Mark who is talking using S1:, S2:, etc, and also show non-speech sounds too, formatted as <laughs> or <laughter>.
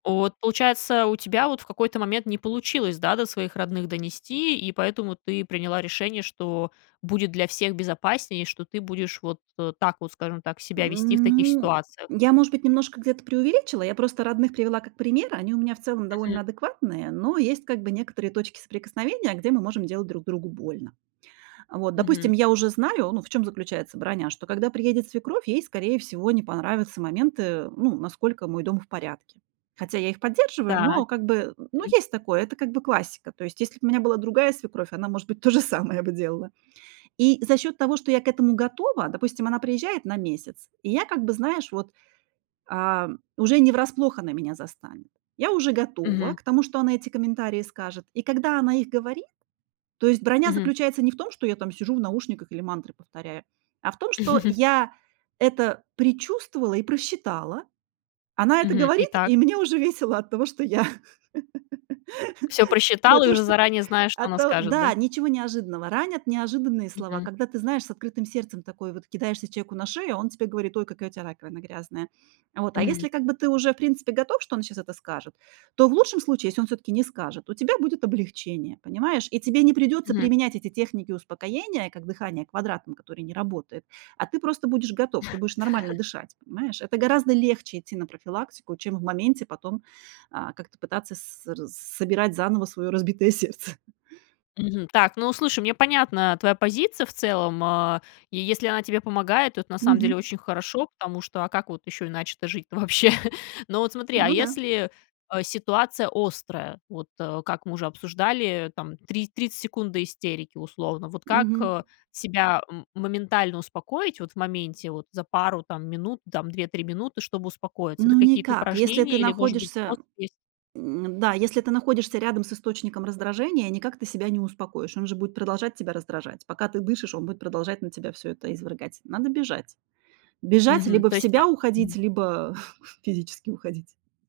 S1: От, получается, у тебя вот в какой-то момент не получилось, да, до своих родных донести, и поэтому ты приняла решение, что будет для всех безопаснее, что ты будешь вот так вот, скажем так, себя вести в
S2: М,
S1: таких
S2: ну,
S1: ситуациях.
S2: я, может быть, немножко где-то преувеличила. Я просто родных привела как пример. Они у меня в целом
S1: Мгм.
S2: довольно адекватные, но есть, как бы, некоторые точки соприкосновения, где мы можем делать друг другу больно. А, вот, допустим,
S1: Мгм.
S2: я уже знаю, ну, в чём заключается броня: что когда приедет свекровь, ей, скорее всего, не понравятся моменты, ну, насколько мой дом в порядке. Хотя я их поддерживаю,
S1: Так.
S2: но, как бы, ну,
S1: М.
S2: есть такое. Это, как бы, классика. То есть, если б у меня была другая свекровь, она, может быть, то же самое бы делала. И за счёт того, что я к этому готова, допустим, она приезжает на месяц, и я, как бы знаешь, вот, ам, уже не врасплох она меня застанет. Я уже готова
S1: Мгм.
S2: к тому, что она эти комментарии скажет, и когда она их говорит То есть броня
S1: Мгм.
S2: заключается не в том, что я там сижу в наушниках или мантры повторяю, а в том, что
S1: <chuckles>
S2: я это предчувствовала и просчитала. Она это
S1: Мгм. И
S2: говорит,
S1: так
S2: и мне уже весело от того, что я <laughs>
S1: Всё
S2: Да,
S1: просчитала и
S2: то,
S1: уже
S2: что
S1: заранее знаю, что
S2: а,
S1: она
S2: то
S1: скажет, да?
S2: да. Ничего неожиданного. Ранят неожиданные слова,
S1: Мгм.
S2: когда ты знаешь, с открытым сердцем такой вот кидаешься человеку на шею, а он тебе говорит: "Ой, какая у тя раковина грязная". Вот, а
S1: Мгм.
S2: если, как бы, ты уже в принципе готов, что он сейчас это скажет, то в лучшем случае, если он всё-таки не скажет, у тебя будет облегчение, понимаешь? И тебе не придётся
S1: Мгм.
S2: применять эти техники успокоения, как дыхание квадратом, которое не работает. А ты просто будешь готов. Ты будешь нормально
S1: <laughs>
S2: дышать, понимаешь? Это гораздо легче идти на профилактику, чем в моменте потом, а, как-то пытаться ср собирать заново своё разбитое сердце.
S1: Мгм. Так, ну, слушай, мне понятна твоя позиция в целом, а, и если она тебе помогает, то это на самом деле
S2: Мгм.
S1: очень хорошо, потому что, а как вот ещё иначе-то жить-то вообще? Но вот смотри, а
S2: Ну да.
S1: если, э, ситуация острая? Вот, э, как мы уже обсуждали, там три тридцать секунд до истерики условно. Вот как,
S2: Мгм.
S1: э, себя, м, моментально успокоить вот в моменте, вот за пару там минут, там 2-3 минуты, чтобы успокоиться? Это
S2: Ну
S1: какие-то
S2: никак. Если ты
S1: упражнения или, может быть,
S2: находишься
S1: способ есть?
S2: М, да, если ты находишься рядом с источником раздражения, никак ты себя не успокоишь. Он же будет продолжать тебя раздражать. Пока ты дышишь, он будет продолжать на тебя всё это извергать. Надо бежать. Бежать,
S1: Мгм,
S2: либо
S1: то
S2: в
S1: есть, а,
S2: себя
S1: м
S2: уходить, либо <chuckles> физически уходить.